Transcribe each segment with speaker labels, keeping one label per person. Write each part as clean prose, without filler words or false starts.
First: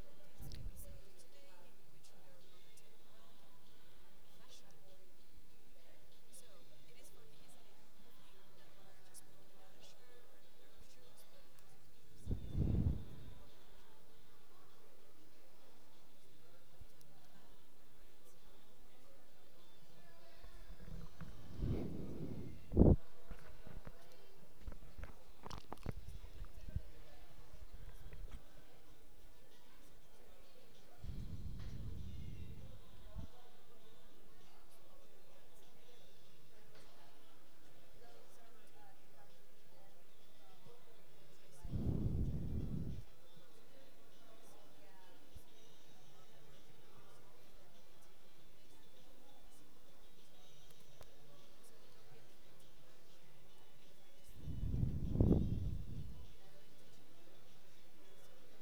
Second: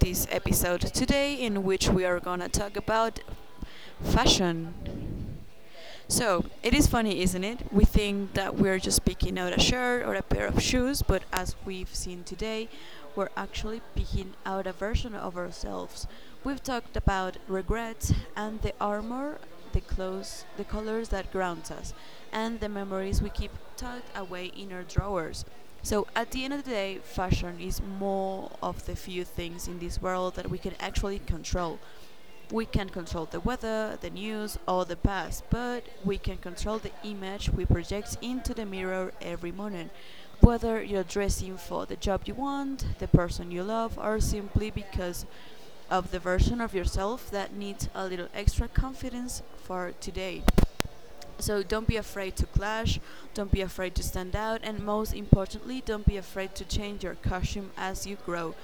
Speaker 1: this episode today in which we are gonna talk about fashion. So, it is funny, isn't it? We think that we're just picking out a shirt or a pair of shoes, but as we've seen today, we're actually picking out a version of ourselves. We've talked about regrets and the armor, the clothes, the colors that grounds us, and the memories we keep tucked away in our drawers. So at the end of the day, fashion is more of the few things in this world that we can actually control. We can control the weather, the news, or the past, but we can control the image we project into the mirror every morning. Whether you're dressing for the job you want, the person you love, or simply because of the version of yourself that needs a little extra confidence for today. So don't be afraid to clash, don't be afraid to stand out, and most importantly, don't be afraid to change your costume as you grow.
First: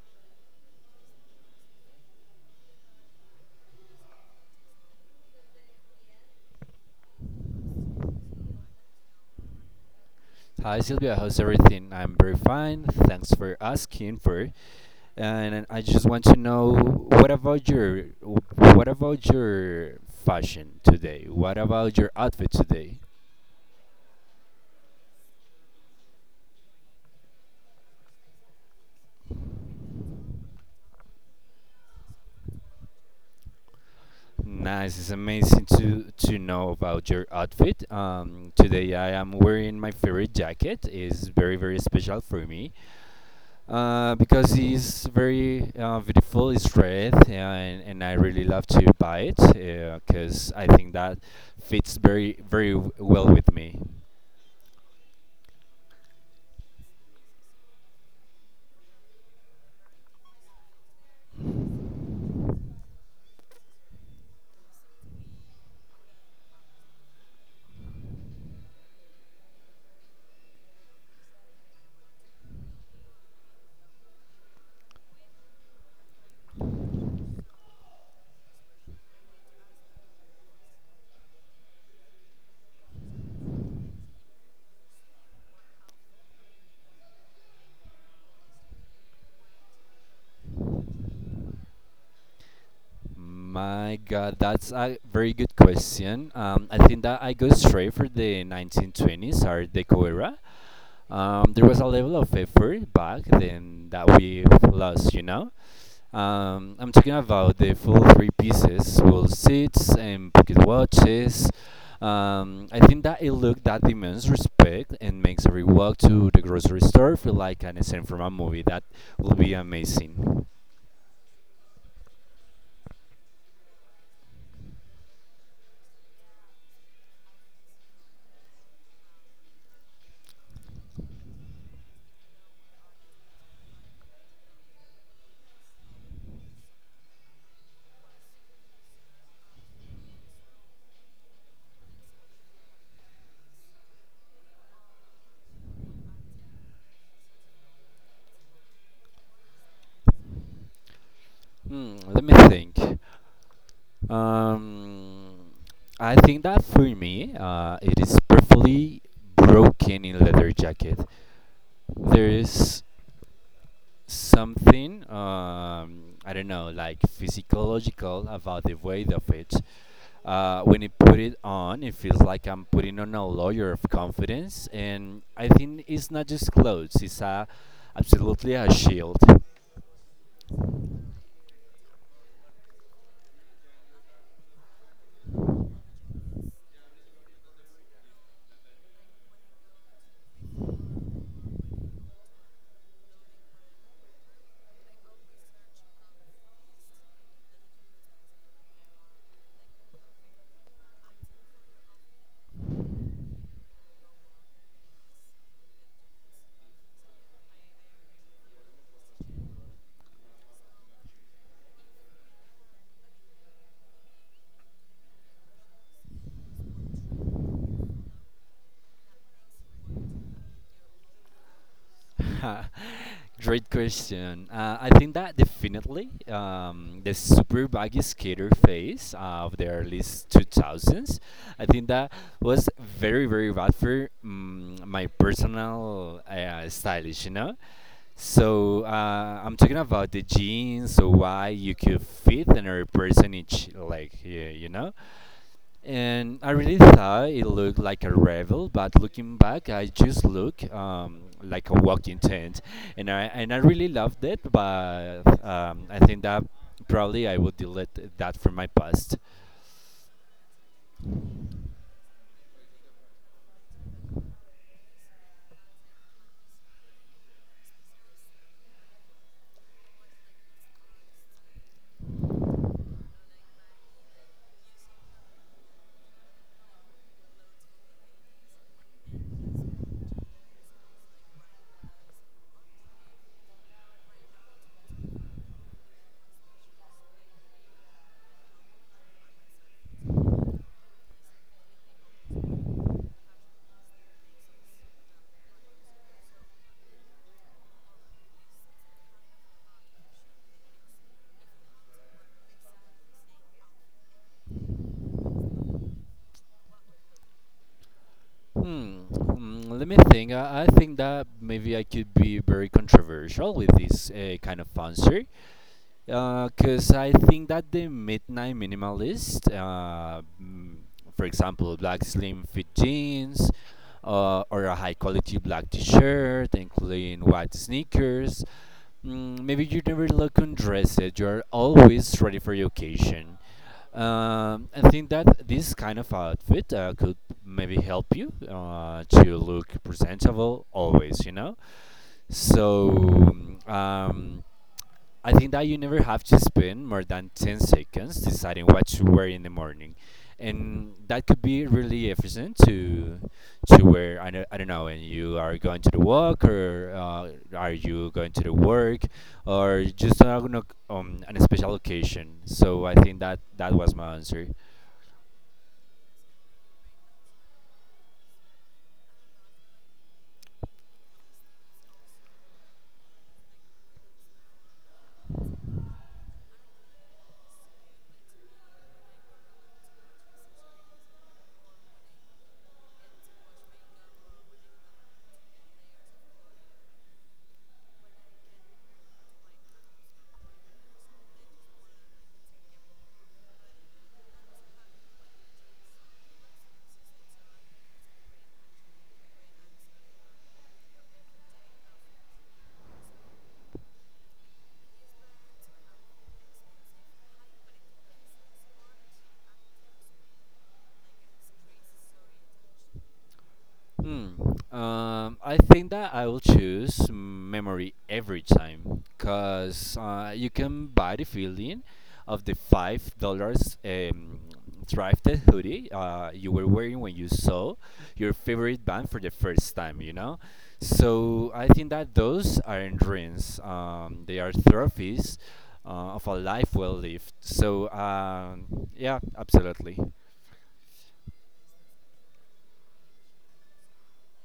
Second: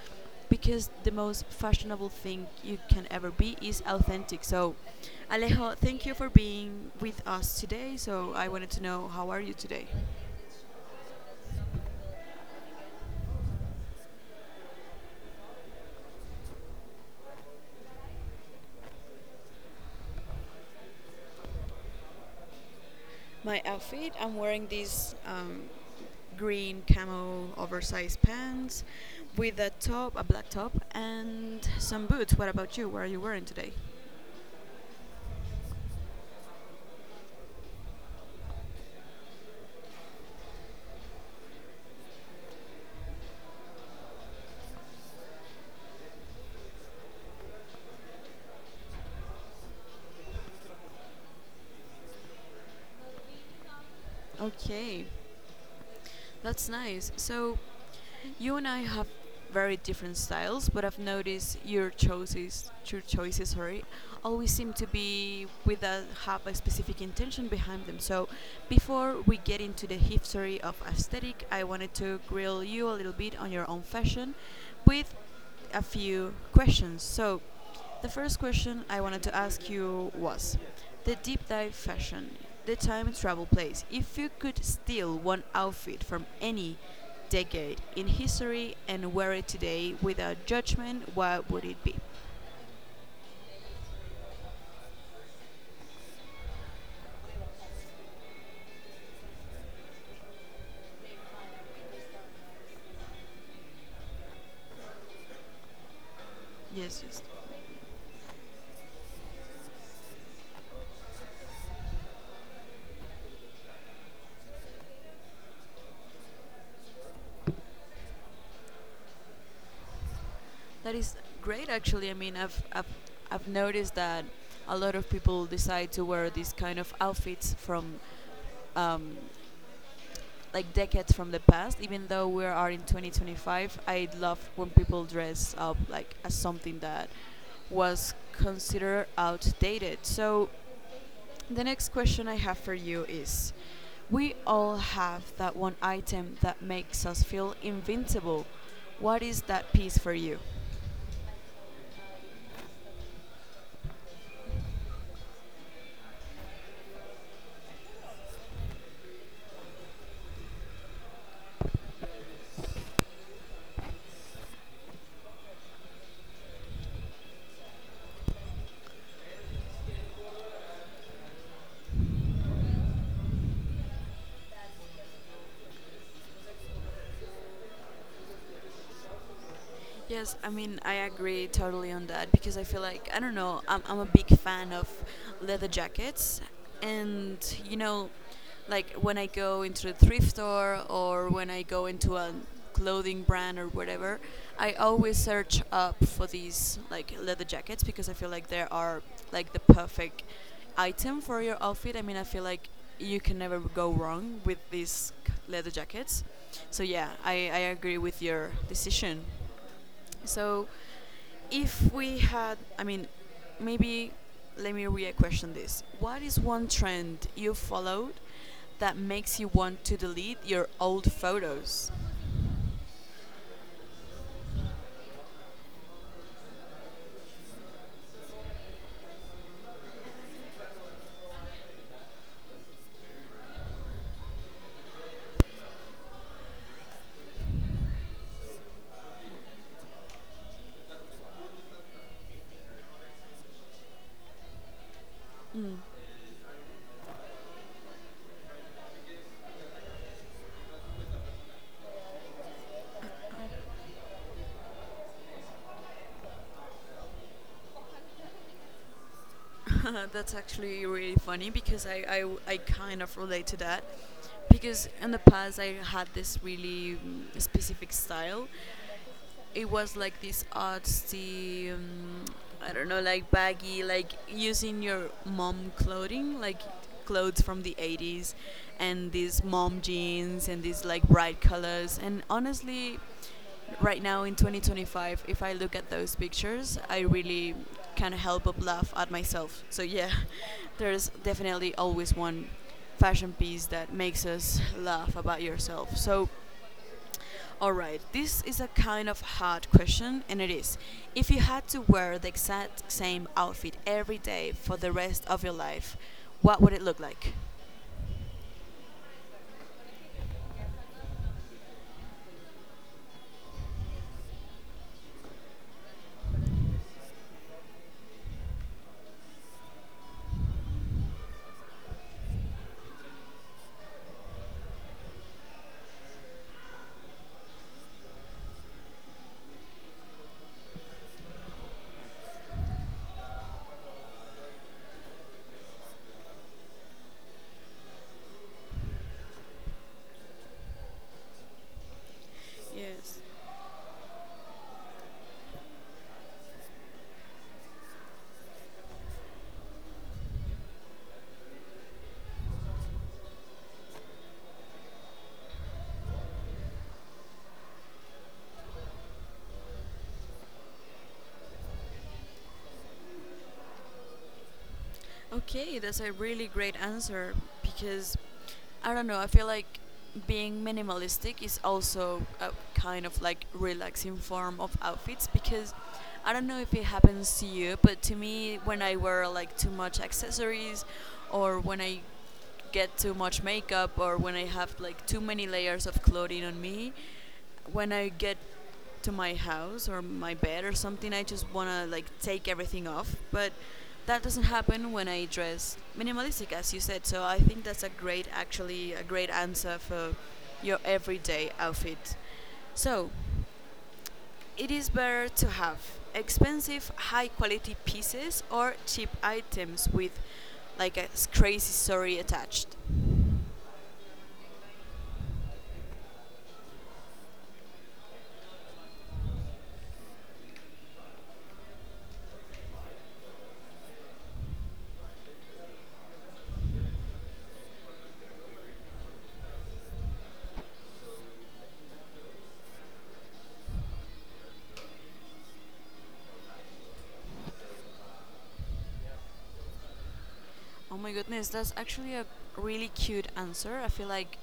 Speaker 1: Because the most fashionable thing you can ever be is authentic. So, Alejo, thank you for being with us today. So, I wanted to know, how are you today?
Speaker 2: Hi Sylvia, how's everything? I'm very fine. Thanks for asking for. And I just want to know what about your what about your fashion today? What about your outfit today?
Speaker 1: My outfit, I'm wearing these green camo oversized pants with a top, a black top, and some boots. What about you? What are you wearing today?
Speaker 2: Nice. It's amazing to know about your outfit. Today I am wearing my favorite jacket. It's very special for me. Because it's very beautiful. It's red, and I really love to buy it because I think that fits very well with me.
Speaker 1: Okay, that's nice. So, you and I have very different styles, but I've noticed your choices, sorry, always seem to be with a have a specific intention behind them. So before we get into the history of aesthetic, I wanted to grill you a little bit on your own fashion with a few questions. So the first question I wanted to ask you was the deep dive fashion, the time travel place. If you could steal one outfit from any decade in history and wear it today without judgment, what would it be?
Speaker 2: My God, that's a very good question. I think that I go straight for the 1920s or Deco era. There was a level of effort back then that we've lost, you know. I'm
Speaker 1: Yes,
Speaker 2: talking
Speaker 1: yes.
Speaker 2: about the full three pieces, full seats and pocket watches. I think that a look that demands respect and makes every walk to the grocery store feel like an scene from a movie. That will be amazing.
Speaker 1: That is great, actually. I mean, I've noticed that a lot of people decide to wear these kind of outfits from um, like decades from the past, even though we are in 2025. I love when people dress up like as something that was considered outdated. So, the next question I have for you is, we all have that one item that makes us feel invincible. What is that piece for you?
Speaker 2: Let me think. Um, I think that for me, it is perfectly broken in leather jacket. There is something I don't know, like physiological about the weight of it. When you put it on, it feels like I'm putting on a layer of confidence, and I think it's not just clothes; it's a absolutely a shield.
Speaker 1: Yes, I mean, I agree totally on that because I feel like, I don't know, I'm a big fan of leather jackets. And, you know, like when I go into a thrift store or when I go into a clothing brand or whatever, I always search up for these like leather jackets because I feel like they are like the perfect item for your outfit. I mean, I feel like you can never go wrong with these leather jackets. So, yeah, I agree with your decision. So, if we had, I mean, maybe let me re question this. What is one trend you followed that makes you want to delete your old photos?
Speaker 2: Great question. I think that definitely the super baggy skater phase of the early 2000s, I think that was very, very bad for my personal stylish, you know? So I'm talking about the jeans, so why you could fit another person each, like, yeah, you know? And I really thought it looked like a rebel, but looking back, I just look like a walking tent, and I really loved it. But I think that probably I would delete that from my past.
Speaker 1: That's actually really funny because I kind of relate to that. Because in the past, I had this really specific style. It was like this artsy, I don't know, like baggy, like using your mom clothing, like clothes from the 80s and these mom jeans and these like bright colors. And honestly, right now in 2025, if I look at those pictures, I really can't help but laugh at myself. So yeah, there's definitely always one fashion piece that makes us laugh about yourself. So alright, this is a kind of hard question, and it is, if you had to wear the exact same outfit every day for the rest of your life, what would it look like?
Speaker 2: Hmm. Let me think. I think that maybe I could be very controversial with this kind of answer. Because I think that the midnight minimalist, for example, black slim fit jeans, or a high quality black t-shirt, including white sneakers. Maybe you never look undressed. You're always ready for the occasion. I think that this kind of outfit could maybe help you to look presentable always. You know. So
Speaker 1: Yes.
Speaker 2: um, I think that you never have to spend more than 10 seconds deciding what to wear in the morning. And that could be really efficient to wear. I don't know, when you are going to the walk or are you going to the work or just on an special occasion. So I think that that was my answer.
Speaker 1: Okay, that's a really great answer because I don't know, I feel like being minimalistic is also a kind of like relaxing form of outfits because I don't know if it happens to you, but to me, when I wear like too much accessories or when I get too much makeup or when I have like too many layers of clothing on me. When I get to my house or my bed or something, I just want to like take everything off. But that doesn't happen when I dress minimalistic, as you said. So I think that's a great, actually, a great answer for your everyday outfit. So it is better to have expensive, high quality pieces or cheap items with like a s- crazy story attached.
Speaker 2: Hmm. I think that I will choose memory every time, cause you can buy the feeling of the $5 thrifted hoodie you were wearing when you saw your favorite band for the first time. You know, so I think that those aren't dreams. They are trophies of a life well lived. So yeah, absolutely.
Speaker 1: Oh my goodness, that's actually a really cute answer. I feel like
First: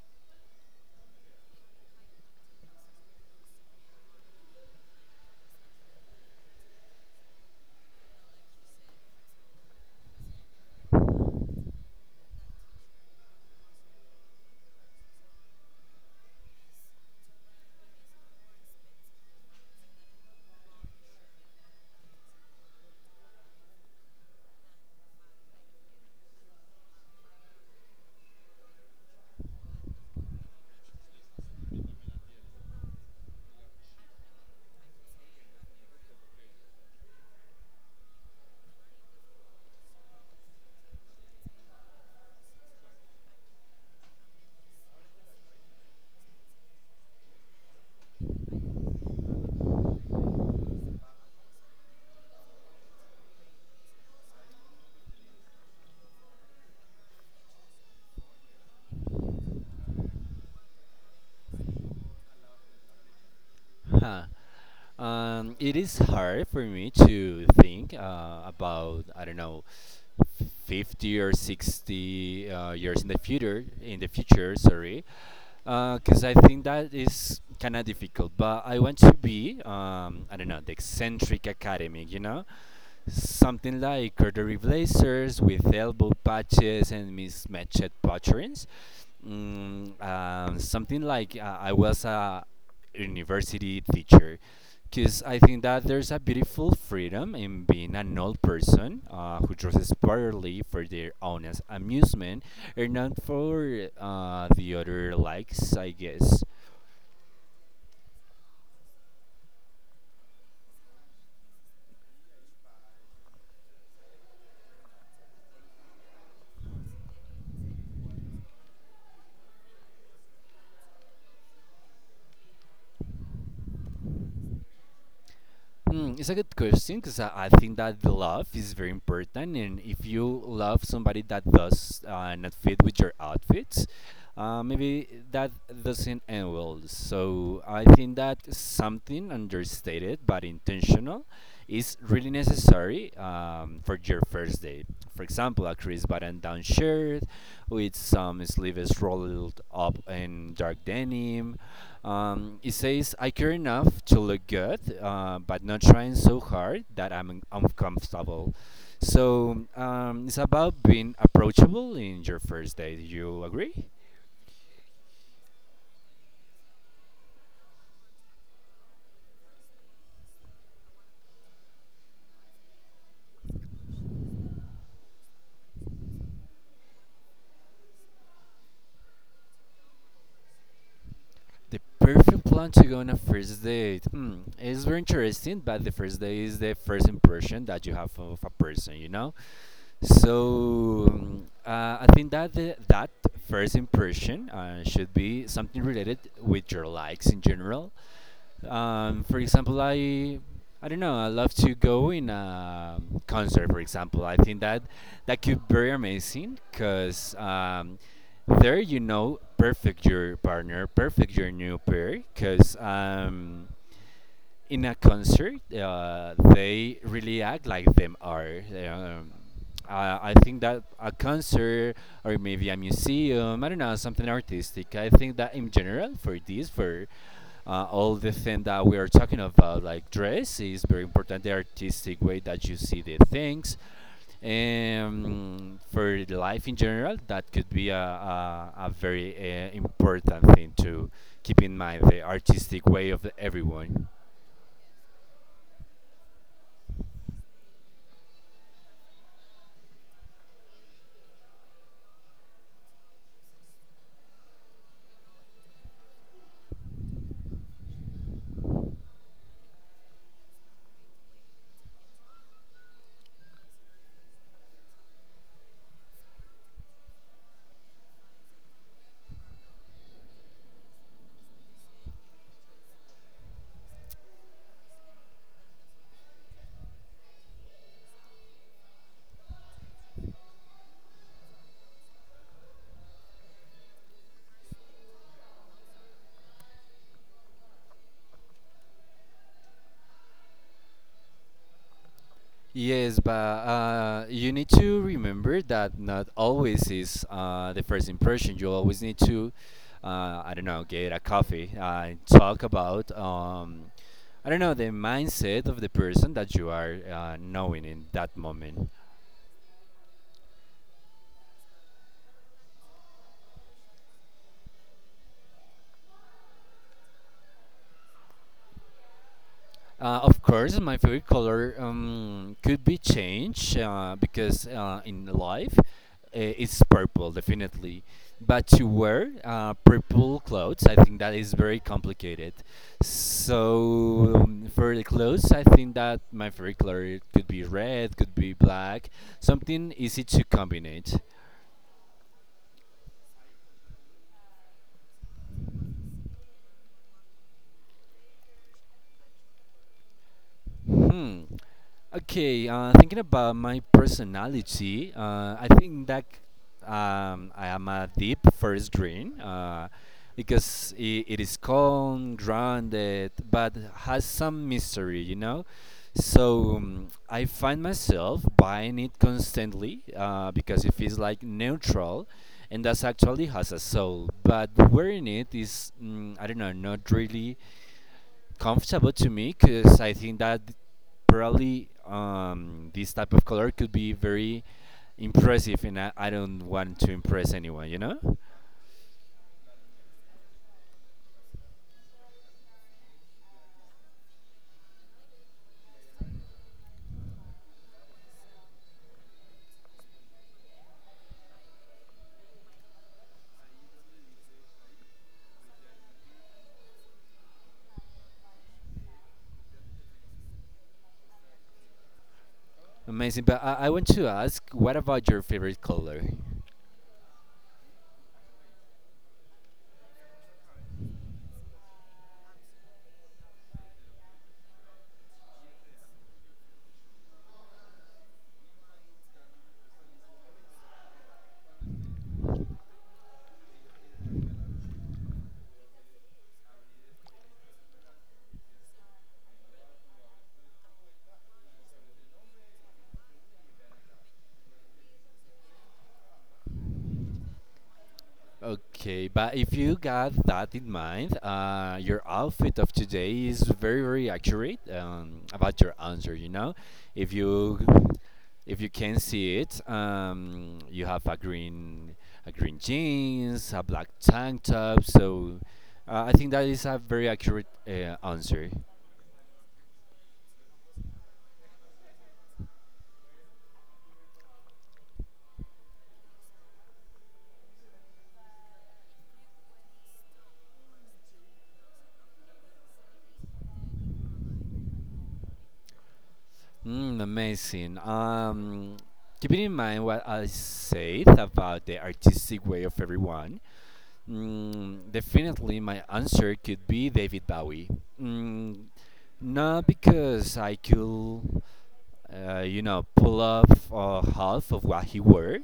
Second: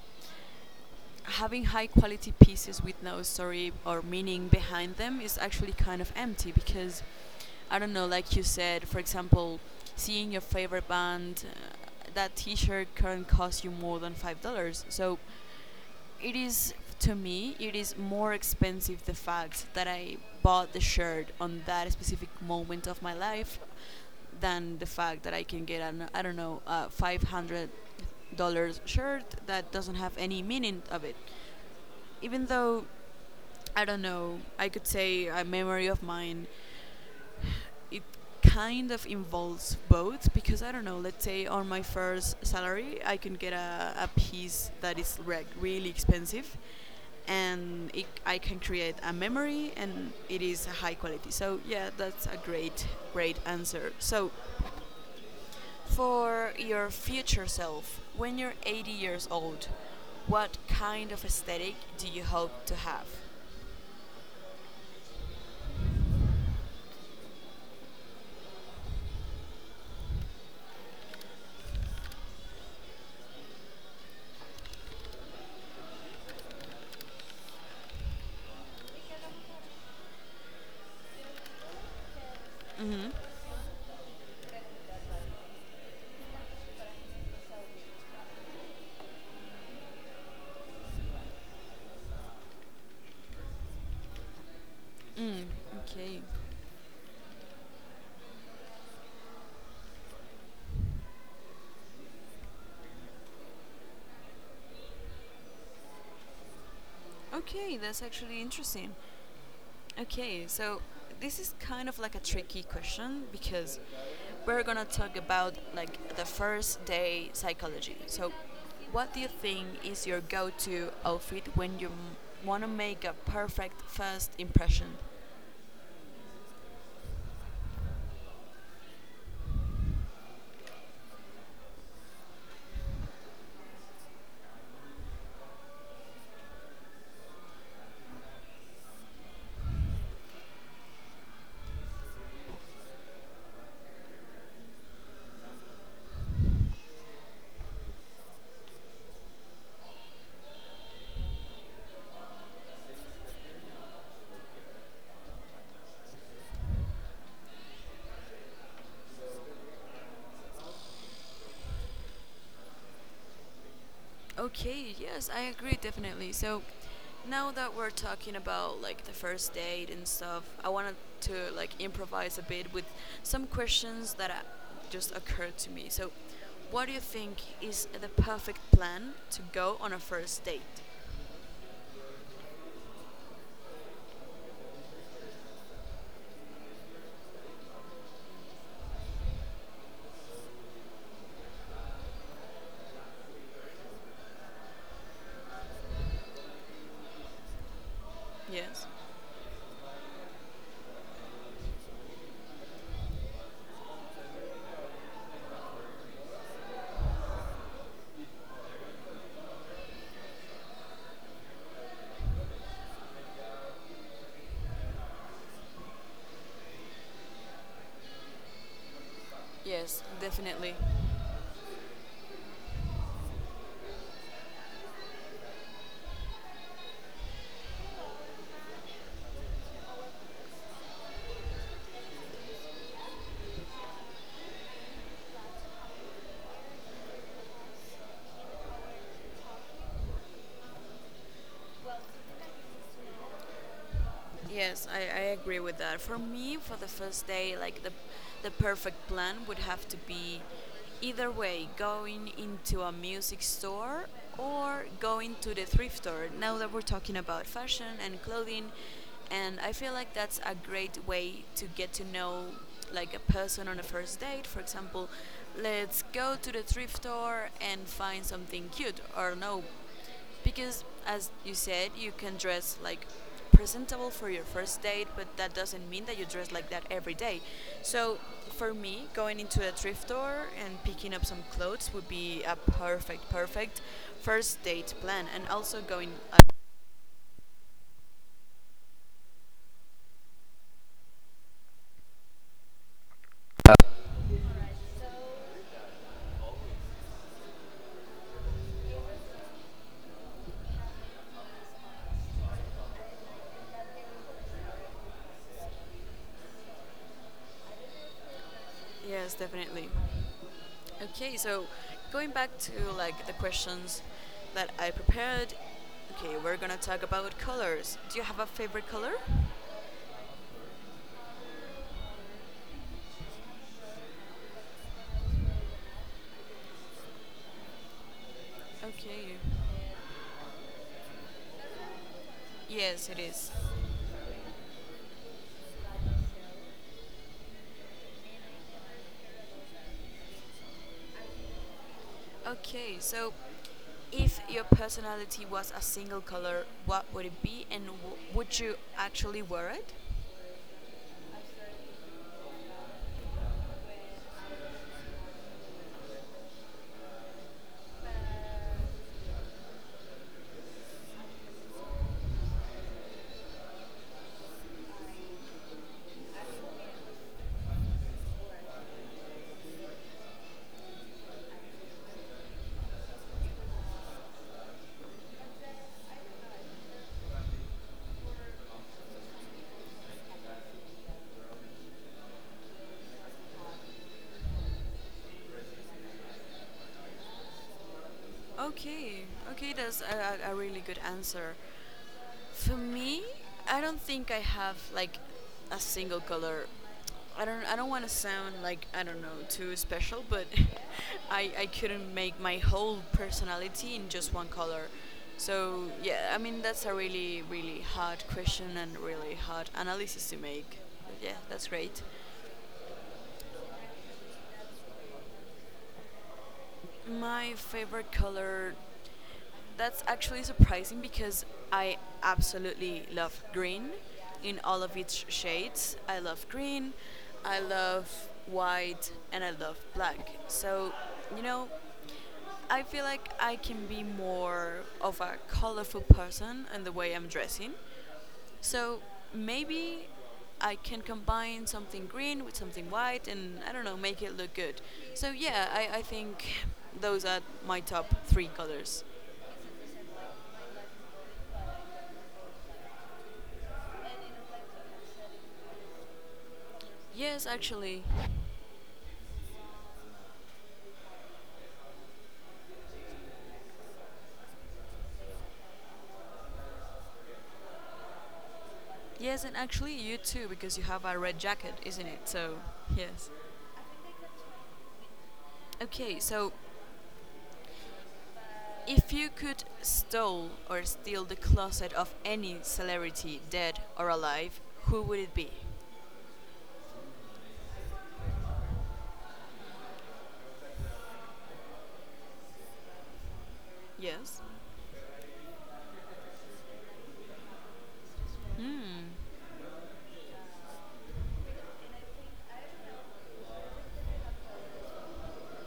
Speaker 1: having high quality pieces with no story or meaning behind them is actually kind of empty because I don't know, like you said, for example, seeing your favorite band, that t shirt can cost you more than $5. So it is, to me, it is more expensive the fact that I bought the shirt on that specific moment of my life than the fact that I can get an, I don't know, a $500 shirt that doesn't have any meaning of it. Even though I don't know, I could say a memory of mine. It kind of involves both because I don't know. Let's say on my first salary, I can get a piece that is re- really expensive, and it, I can create a memory, and it is a high quality. So yeah, that's a great, great answer. So for your future self, when you're 80 years old, what kind of aesthetic do you hope to have?
Speaker 2: Huh. It is hard for me to think about I don't know, 50 or 60 years in the future. In the future, sorry, because I think that is kind of difficult. But I want to be I don't know the eccentric academic, you know, something like corduroy blazers with elbow patches and mismatched patterns. Something like I was a university teacher. Because I
Speaker 1: Mm,
Speaker 2: think that there's
Speaker 1: okay.
Speaker 2: a beautiful freedom in being an old person who dresses properly for their own amusement and not for the other likes, I guess.
Speaker 1: Okay, that's actually interesting. Okay, so this is kind of like a tricky question because we're gonna talk about like the first day psychology. So, what do you think is your go-to outfit when you m- wanna make a perfect first impression?
Speaker 2: It's a good question because I think that the love is very important, and if you love somebody that does not fit with your outfits, maybe that doesn't end well. So I think that something understated but intentional is really necessary for your first date. For example, a crisp button down shirt with some sleeves rolled up in dark denim, it says, I care enough to look good, but not trying so hard that I'm uncomfortable. So it's about being approachable in your first date. You agree?
Speaker 1: Okay, yes, I agree definitely. So now that we're talking about like the first date and stuff, I wanted to like improvise a bit with some questions that just occurred to me. So, what do you think is the perfect plan to go on a first date?
Speaker 2: The perfect plan to go on a first date. Hmm, it's very interesting, but the first date is the first impression that you have of a person, you know? So I think that the, that first impression should be something related with your likes in general.
Speaker 1: Yes.
Speaker 2: For example, I don't know. I love to go in a concert. For example, I think that that could be very amazing because there you know perfect your partner, perfect your new pair. Because in a concert, they really act like them are. Um,
Speaker 1: Yes,
Speaker 2: I I think
Speaker 1: definitely.
Speaker 2: that a concert or maybe a museum, I don't know, something artistic. I think that in general, for this, for all the thing that we are talking about, like dress, is very important. The artistic way that you see the things, for the life in general, that could be a very important thing to keep in mind the artistic way of everyone.
Speaker 1: Yes, I agree with that. For me, for the first day, like the perfect plan would have to be either way, going into a music store or going to the thrift store. Now that we're talking about fashion and clothing, and I feel like that's a great way to get to know like a person on a first date. For example, let's go to the thrift store and find something cute or no, because, as you said, you can dress like presentable for your first date, but that doesn't mean that you dress like that every day. So, for me, going into a thrift store and picking up some clothes would be a perfect, perfect first date plan. And also going.
Speaker 2: Yes, but you need to remember that not always is the first impression. You always need to, I don't know, get a coffee and talk about, I don't know, the mindset of the person that you are knowing in that moment.
Speaker 1: Yes, definitely. Okay, so going back to like the questions that I prepared. Okay, we're gonna talk about colors. Do you have a favorite color?
Speaker 2: Of course, my favorite color could be changed because in life it's purple, definitely. But to wear
Speaker 1: Okay.
Speaker 2: purple clothes, I think that is very complicated.
Speaker 1: Yes, it is.
Speaker 2: So for the clothes, I think that my favorite color could be red, could be black, something easy to combine.
Speaker 1: Okay, so if your personality was a single color, what would it be, and w- would you actually wear it?
Speaker 2: Hmm. Okay. Thinking about my personality, I think that I am a deep first green because it is calm, grounded, but has some mystery, you know. So I find myself buying it constantly because it feels like neutral, and that's actually has a soul. But wearing it is, I don't know, not really comfortable to me because I think that probably this type of color could be very impressive, and I don't want to impress anyone, you know?
Speaker 1: Okay, okay, that's a really good answer. For me, I don't think I have like a single color. I don't want to sound like I don't know too special, but I couldn't make my whole personality in just one color. So yeah, I mean that's a really really hard question and really hard analysis to make. But yeah, that's great.
Speaker 2: Amazing. But I want to ask, what about your favorite color?
Speaker 1: My favorite color, that's actually surprising because I absolutely love green in all of its shades. I love green, I love white, and I love black. So, you know, I feel like I can be more of a colorful person in the way I'm dressing. So maybe I can combine something green with something white and I don't know, make it look good. So yeah, I think those are my top three colors.
Speaker 2: Okay, but if you got that in mind, your outfit of today is very, very accurate about your answer. You know, if
Speaker 1: Yes,
Speaker 2: you
Speaker 1: actually,
Speaker 2: if you can see it, you have a green jeans, a black tank top. So I think that is a very accurate answer.
Speaker 1: yes, and actually you too, because you have a red jacket, isn't it? So, yes. Okay, so if you could stole or steal the closet of any celebrity, dead or alive, who would it be?
Speaker 2: Amazing. Keeping in mind what I said about the artistic way of everyone,
Speaker 1: Yes.
Speaker 2: Definitely, my answer could be David Bowie. Mm, not because I could, you know, pull off half of what he wore,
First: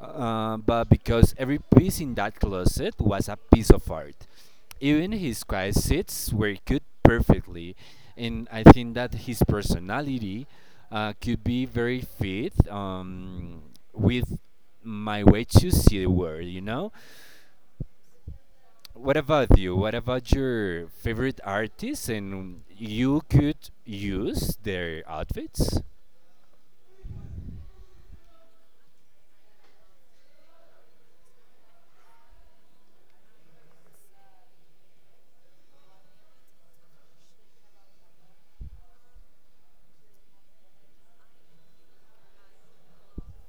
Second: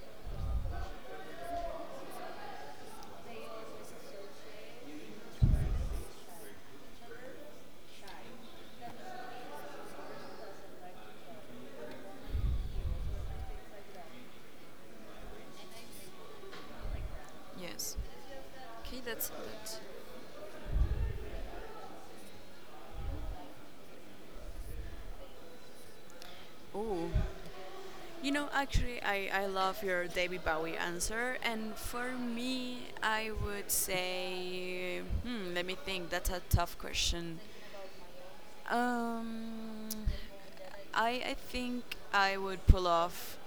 Speaker 2: but because every piece in that closet was a piece of art. Even his quiet seats were good perfectly, and I think that his personality could be very fit with my way to see the world, you know?
Speaker 1: Yes. Okay,
Speaker 2: What
Speaker 1: that's
Speaker 2: about you?
Speaker 1: that.
Speaker 2: What about your favorite artists and you could use their outfits?
Speaker 1: Oh, you know, actually, I love your David Bowie answer, and for me, I would say, hmm, let me think. That's a tough question. Um, I think I would pull off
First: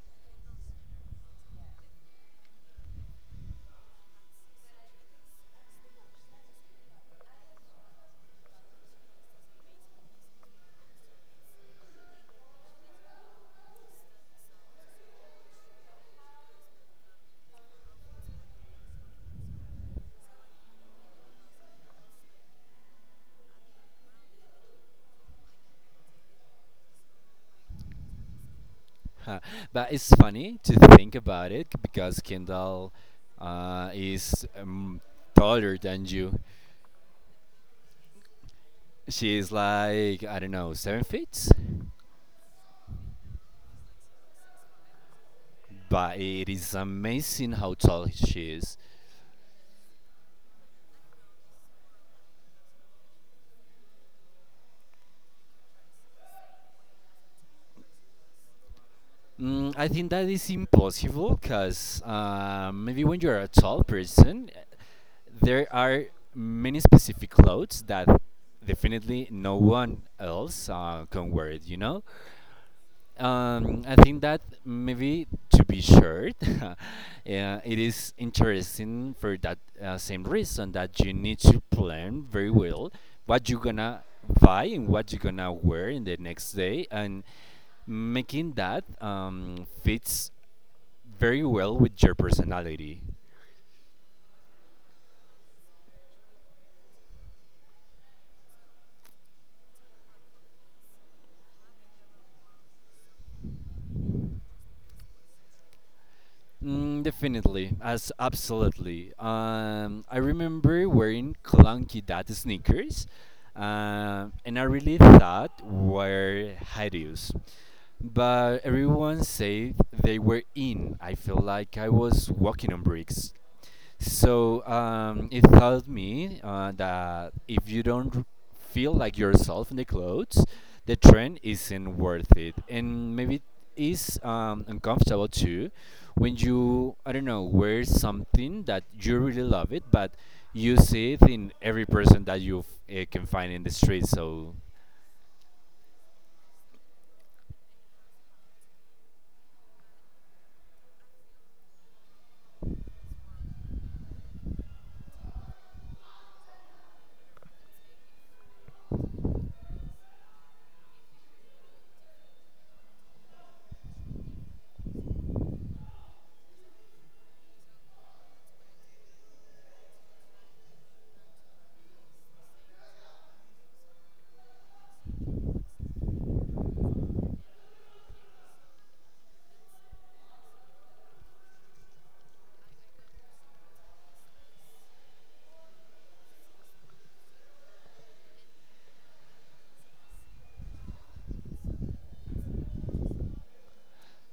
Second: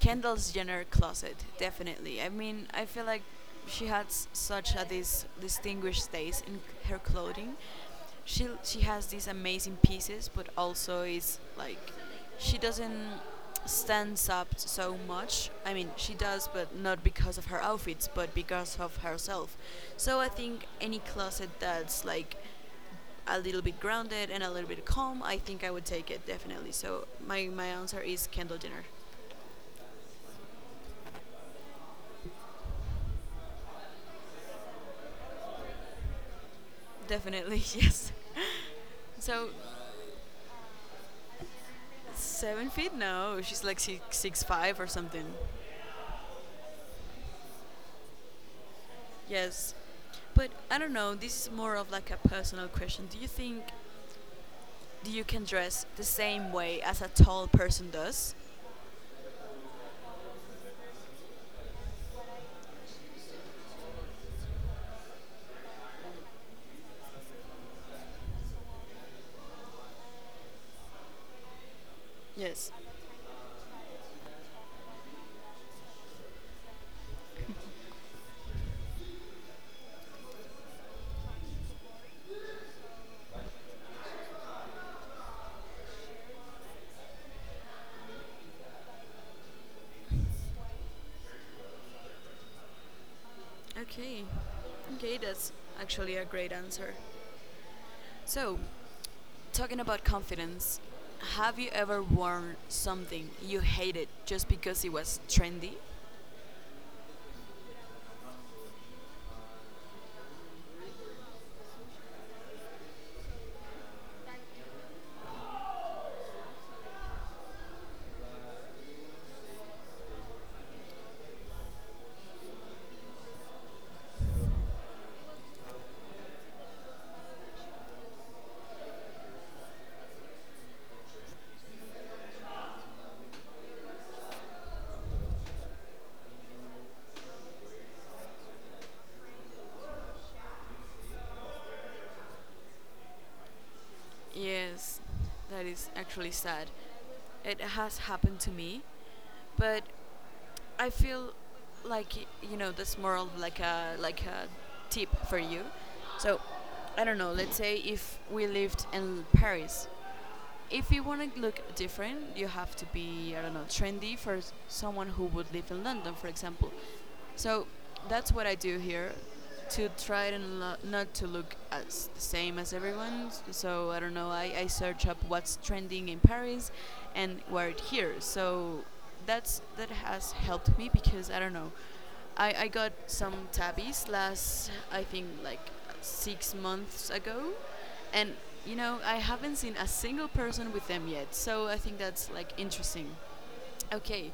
Speaker 1: Kendall's Jenner closet definitely. I mean, I feel like she has such a this distinguished taste in her clothing. She has these amazing pieces, but also is like she doesn't stands up so much. I mean, she does, but not because of her outfits, but because of herself. So I think any closet that's like a little bit grounded and a little bit calm, I think I would take it definitely. So my answer is Kendall Jenner.
Speaker 2: Huh. But it's funny to think about it because Kendall is taller than you.
Speaker 1: Definitely, yes.
Speaker 2: She
Speaker 1: So
Speaker 2: is like, I don't know, 7 feet?
Speaker 1: 7 feet? No, she's like 6'6" 5 or something.
Speaker 2: But it is amazing how tall she is.
Speaker 1: Yes, but I don't know. This is more of like a personal question. Do you think you can dress the same way as a tall person does?
Speaker 2: I think that is impossible because maybe when you're a tall person, there are many specific clothes that definitely no one else can wear it, you know?
Speaker 1: Yes.
Speaker 2: I think that maybe to be shared, yeah, it is interesting for that same reason that you need to plan very well what you're gonna buy and what you're gonna wear in the next day, and making that fits very well with your personality.
Speaker 1: Okay. Okay, that's actually a great answer. So talking about confidence, have you ever worn something you hated just because it was trendy?
Speaker 2: Definitely, as absolutely. I remember wearing clunky dad sneakers, and I really thought were hideous. But everyone said they were in. I felt like I was walking on bricks. So it taught me that if you don't feel like yourself in the clothes, the trend isn't worth it, and maybe it is uncomfortable too when you I don't know wear something that you really love it, but you see it in every person that you can find in the street. So
Speaker 1: Yes, that is actually sad. It has happened to me, but I feel like that's more of like a tip for you. So I don't know. Let's say if we lived in Paris, if you want to look different, you have to be I don't know trendy for someone who would live in London, for example. So that's what I do here to try and not to look as the same as everyone. So I don't know. I search up what's trending in Paris and wear it here. So that has helped me because I don't know. I got some tabbies last I think like 6 months ago, and I haven't seen a single person with them yet. So I think that's like interesting. Okay,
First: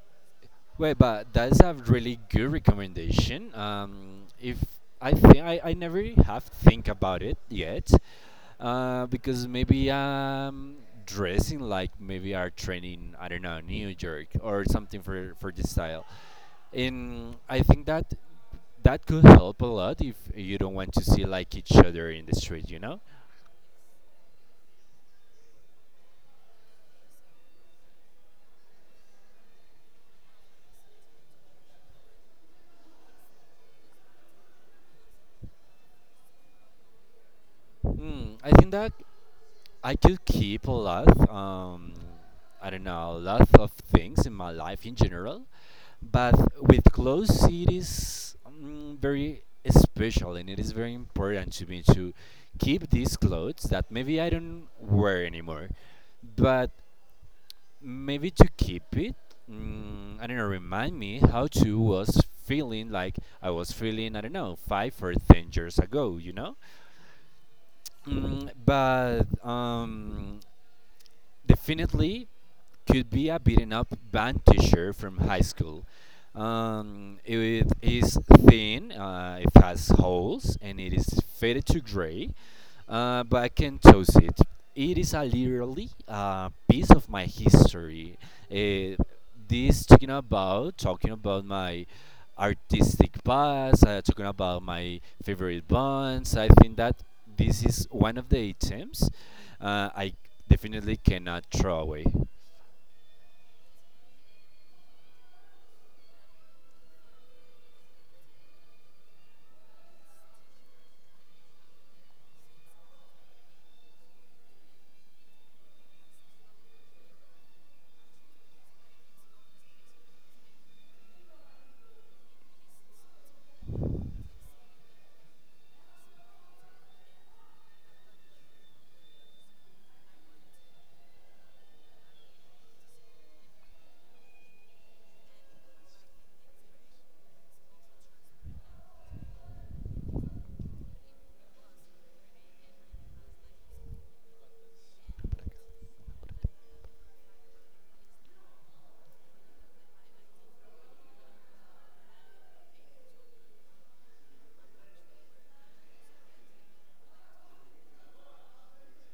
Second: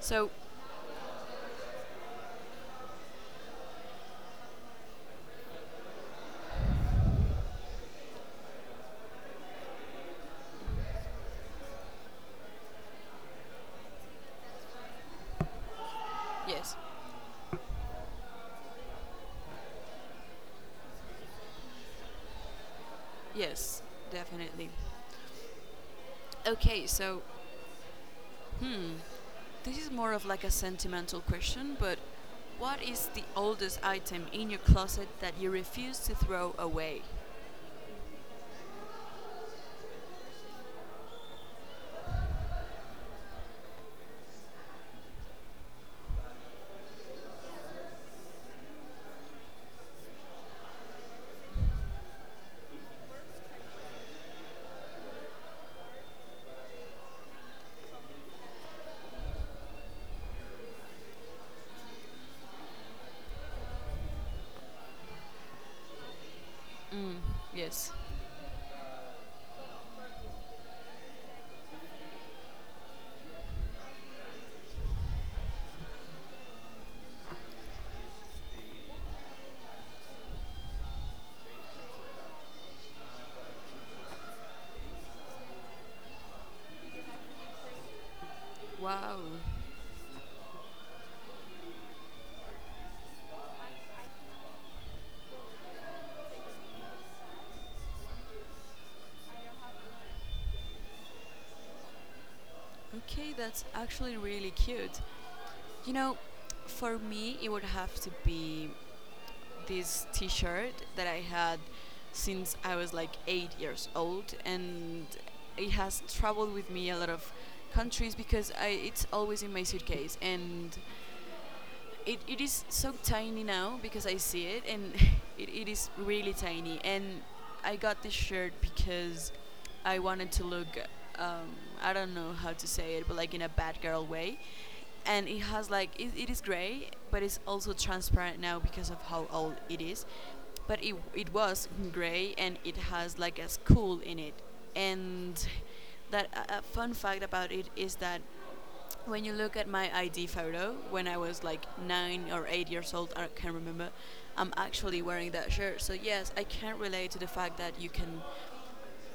Speaker 1: so
Speaker 2: wait, but that's a really good recommendation. If I think I never have think about it yet, because maybe I'm dressing like maybe our training I don't know New York or something for this style,
Speaker 1: yes,
Speaker 2: and I think that that could help a lot if you don't want to see like each other in the street, you know.
Speaker 1: yes, definitely. Okay, so, hmm, this is more of like a sentimental question, but what is the oldest item in your closet that you refuse to throw away?
Speaker 2: I think that I could keep a lot. I don't know, lots of things in my life in general, but with clothes, it is very special, and it is very important to me to keep these clothes that maybe I don't wear anymore, but maybe to keep it. Mm, I don't know, remind me how to was feeling like I was feeling, I don't know, 5 or 10 years ago, you know?
Speaker 1: Mm, yes.
Speaker 2: Mm, but Definitely could be a beaten up band teacher from high school. It is thin, it has holes, and it is faded to gray. But I can toast it. It is a literally a piece of my history. Uh,
Speaker 1: Wow.
Speaker 2: this talking about my artistic past, talking about my favorite bands. I think that this is one of the items I definitely cannot throw away.
Speaker 1: Okay, that's actually really cute. You know, for me, it would have to be this t shirt that I had since I was like 8 years old, and it has traveled with me a lot of countries because it's always in my suitcase. And it is so tiny now because I see it and it is really tiny and I got this shirt because I wanted to look um, I don't know how to say it but like in a bad girl way and it has like it is gray but it's also transparent now because of how old it is but it was gray and it has like a school in it and that a fun fact about it is that when you look at my ID photo, when I was like 9 or 8 years old, I can't remember, I'm actually wearing that shirt. So, yes, I can relate to the fact that you can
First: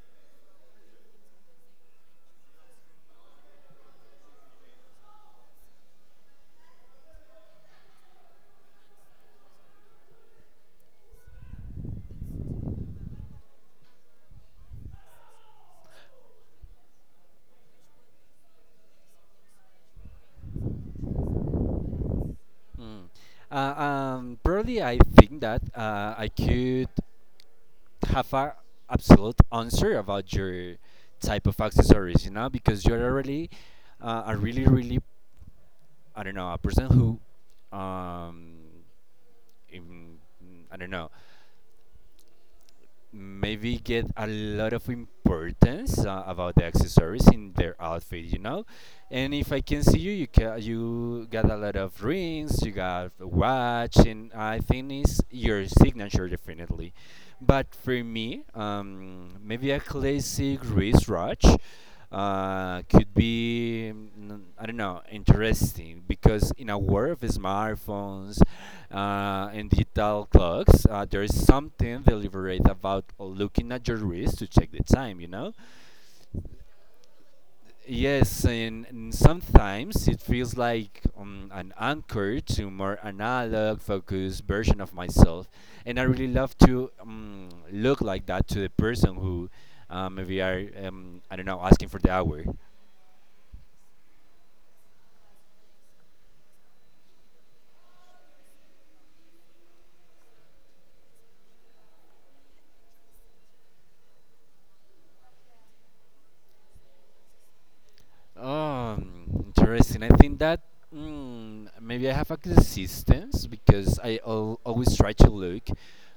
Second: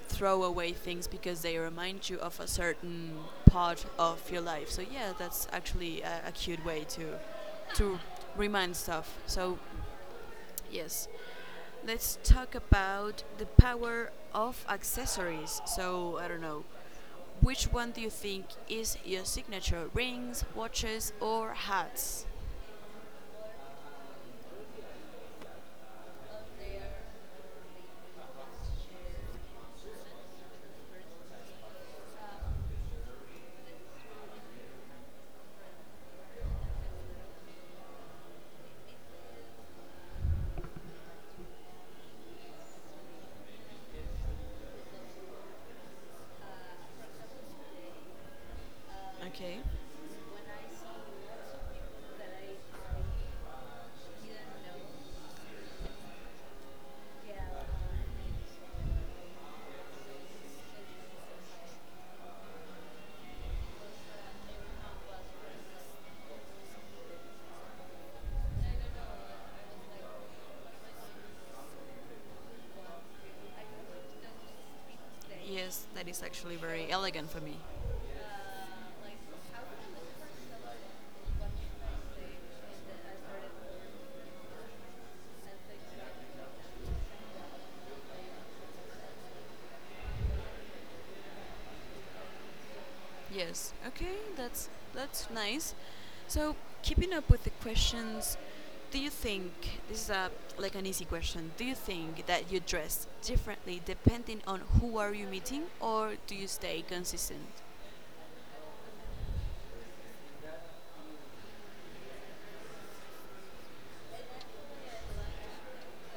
Speaker 1: throw away things because they remind you of a certain part of your life. So, yeah, that's actually a cute way to remind stuff. So, yes, let's talk about the power of accessories. So I don't know, which one do you think is your signature? Rings, watches, or hats?
Speaker 2: Mm. Probably I think that I could. Have a absolute answer about your type of accessories, you know, because you're already a I don't know, a person who, um, in, I don't know, maybe get a lot of importance about the accessories in their outfit, you know. And if
Speaker 1: Okay.
Speaker 2: I can see you, you ca you got a lot of rings, you got a watch, and I think it's your signature, definitely. But for me, maybe a classic wristwatch could be, I don't know, interesting, because in a world of smartphones and digital clocks, there is something deliberate about looking at your wrist to check the time. You know.
Speaker 1: Yes, that is actually very elegant for me.
Speaker 2: Yes, and sometimes it feels like an anchor to more analog focused version of myself, and I really love to look like that to the person who maybe are, I don't know, asking for the hour.
Speaker 1: Yes. Okay, that's nice. So, keeping up with the questions, do you think this is a like an easy question? Do you think that you dress differently depending on who are you meeting or do you stay consistent?
Speaker 2: Interesting. I think that, maybe I have a consistence because I al always try to look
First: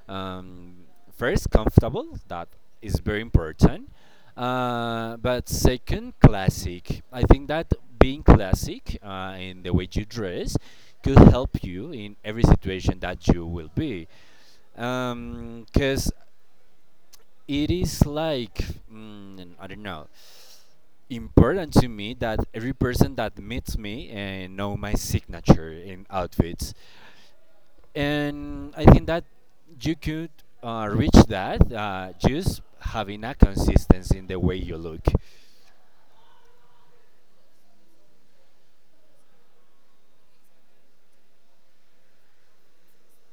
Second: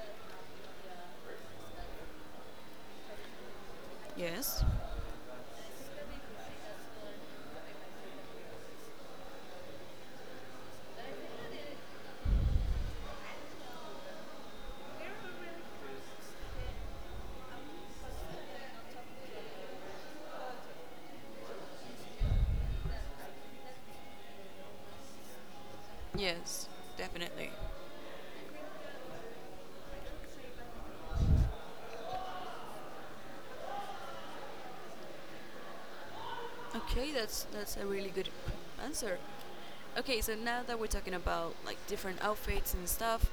Speaker 2: um, first comfortable. That is very important.
Speaker 1: Yes.
Speaker 2: But second, classic. I think that being classic in the way you dress could help you in every situation that you will be, because it is like, I don't know, important to me that every person that meets me and know my signature in
Speaker 1: Yes,
Speaker 2: outfits.
Speaker 1: definitely.
Speaker 2: And I think that you could reach that just having a consistency in the way you look.
Speaker 1: Okay, that's a really good answer. Okay, so now that we're talking about like different outfits and stuff,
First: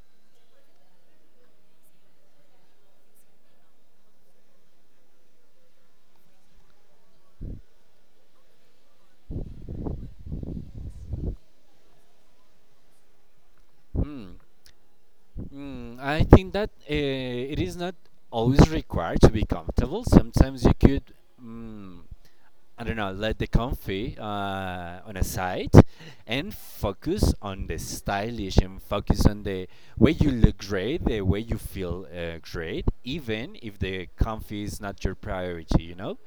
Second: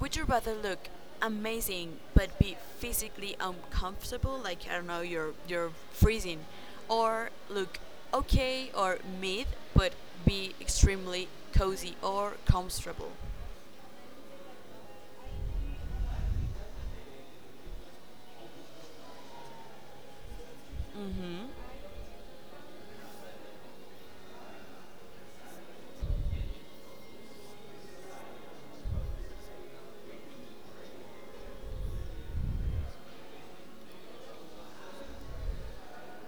Speaker 1: would you rather look amazing but be physically uncomfortable, like I don't know, you're freezing, or look okay or mid but be extremely cozy or comfortable?
Speaker 2: Hmm. I think that it is not always required to be comfortable. Sometimes you could, mm, I don't know, let the comfy on a side, and focus on the stylish and focus on the way you look great, the way you feel great, even if the comfy is not your priority, you know?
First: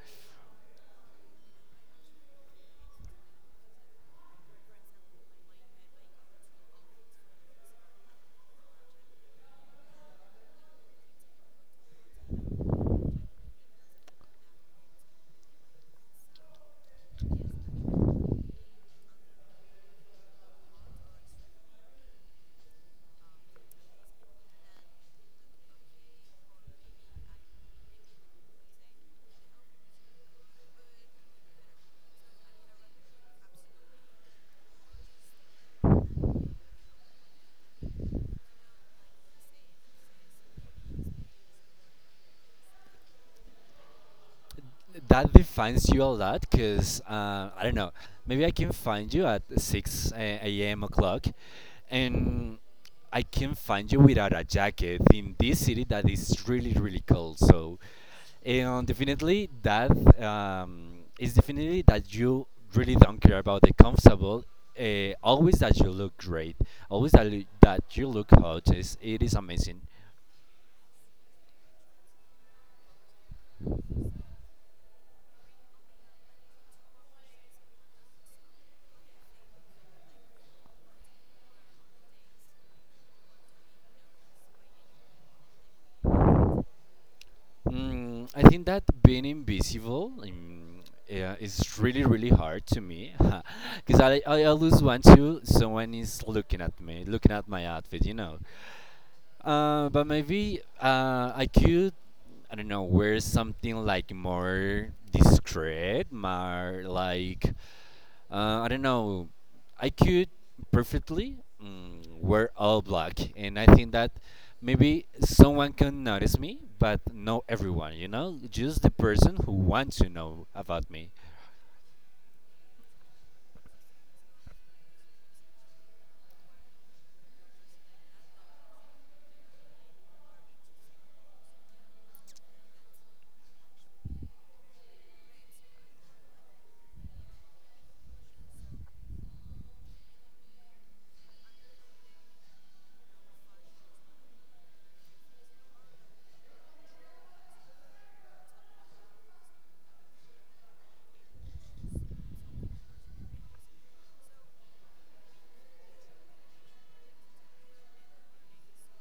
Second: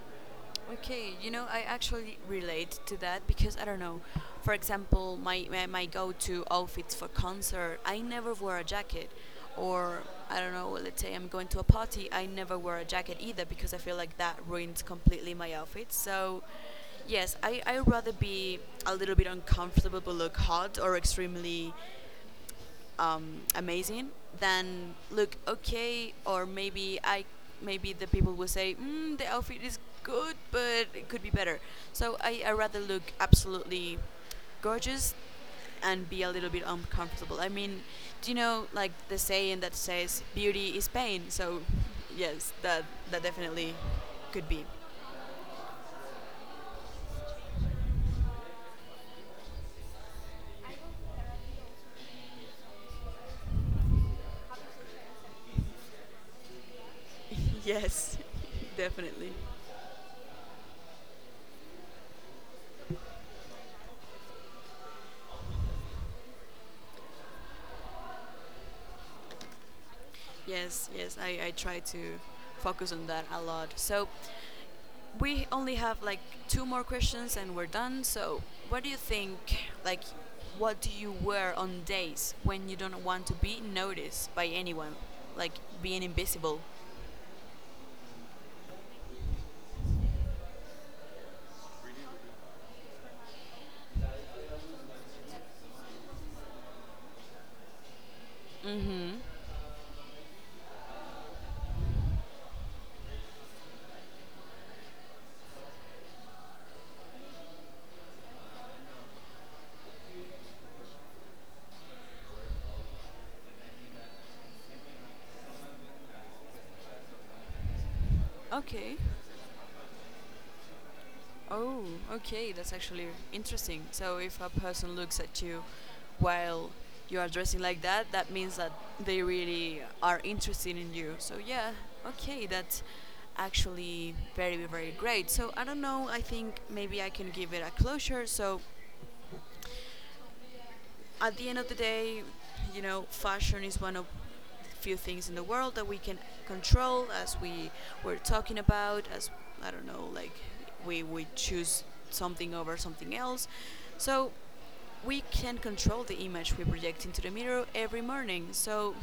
Speaker 1: Okay, you know, I actually relate to that because I don't know. For example, my go-to outfits for concert, I never wear a jacket, or I don't know. Let's say I'm going to a party, I never wear a jacket either because I feel like that ruins completely my outfit. So, yes, I rather be a little bit uncomfortable but look hot or extremely amazing, then look okay, or maybe the people will say the outfit is good, but it could be better. So I rather look absolutely gorgeous and be a little bit uncomfortable. I mean, do you know like the saying that says beauty is pain? So yes, that definitely could be.
Speaker 2: That defines you a lot because I don't know. Maybe I can find you at 6 a.m. o'clock, and I can find you without a jacket in this city that is really, really cold. So,
Speaker 1: Yes,
Speaker 2: and
Speaker 1: definitely.
Speaker 2: definitely that is definitely that you really don't care about the comfortable. Always that you look great, always that, that you look hot, is, it is amazing.
Speaker 1: Yes, yes, I try to focus on that a lot. So we only have like two more questions and we're done. So, what do you think? Like, what do you wear on days when you don't want to be noticed by anyone? Like being invisible.
Speaker 2: I think that being invisible, yeah, is really, really hard to me because I always want to someone is looking at me, looking at my outfit, you know.
Speaker 1: Mm-hmm.
Speaker 2: But maybe I could, I don't know, wear something like more discreet, more like, I don't know, I could perfectly, wear all black. And I think that maybe someone can notice me, but not everyone, you know, just the
Speaker 1: Okay.
Speaker 2: person who wants to know about me.
Speaker 1: Oh, okay, that's actually interesting. So if a person looks at you while you are dressing like that, that means that they really are interested in you. So yeah, okay, that's actually very very great. So I don't know, I think maybe I can give it a closure. So at the end of the day, you know, fashion is one of few things in the world that we can control. As we were talking about, as I don't know like we choose something over something else, so we can control the image we project into the mirror every morning. So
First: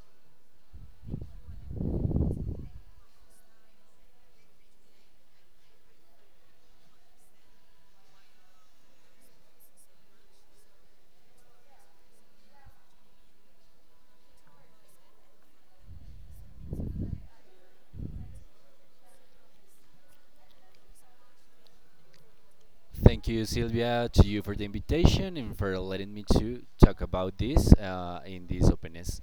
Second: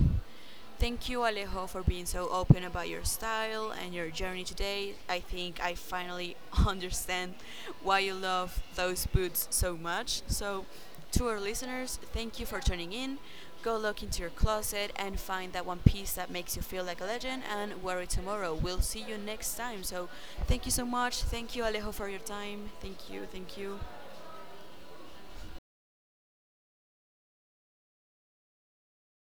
Speaker 1: thank you, Alejo, for being so open about your style and your journey today. I think I finally understand why you love those boots so much. So, to our listeners, thank you for tuning in. Go look into your closet and find that one piece that makes you feel like a legend and wear it tomorrow. We'll see you next time. So, thank you so much. Thank you, Alejo, for your time. Thank you.
Speaker 2: Thank you,
Speaker 1: Thank you.
Speaker 2: Sylvia, to you for the invitation and for letting me to talk about this in this openness.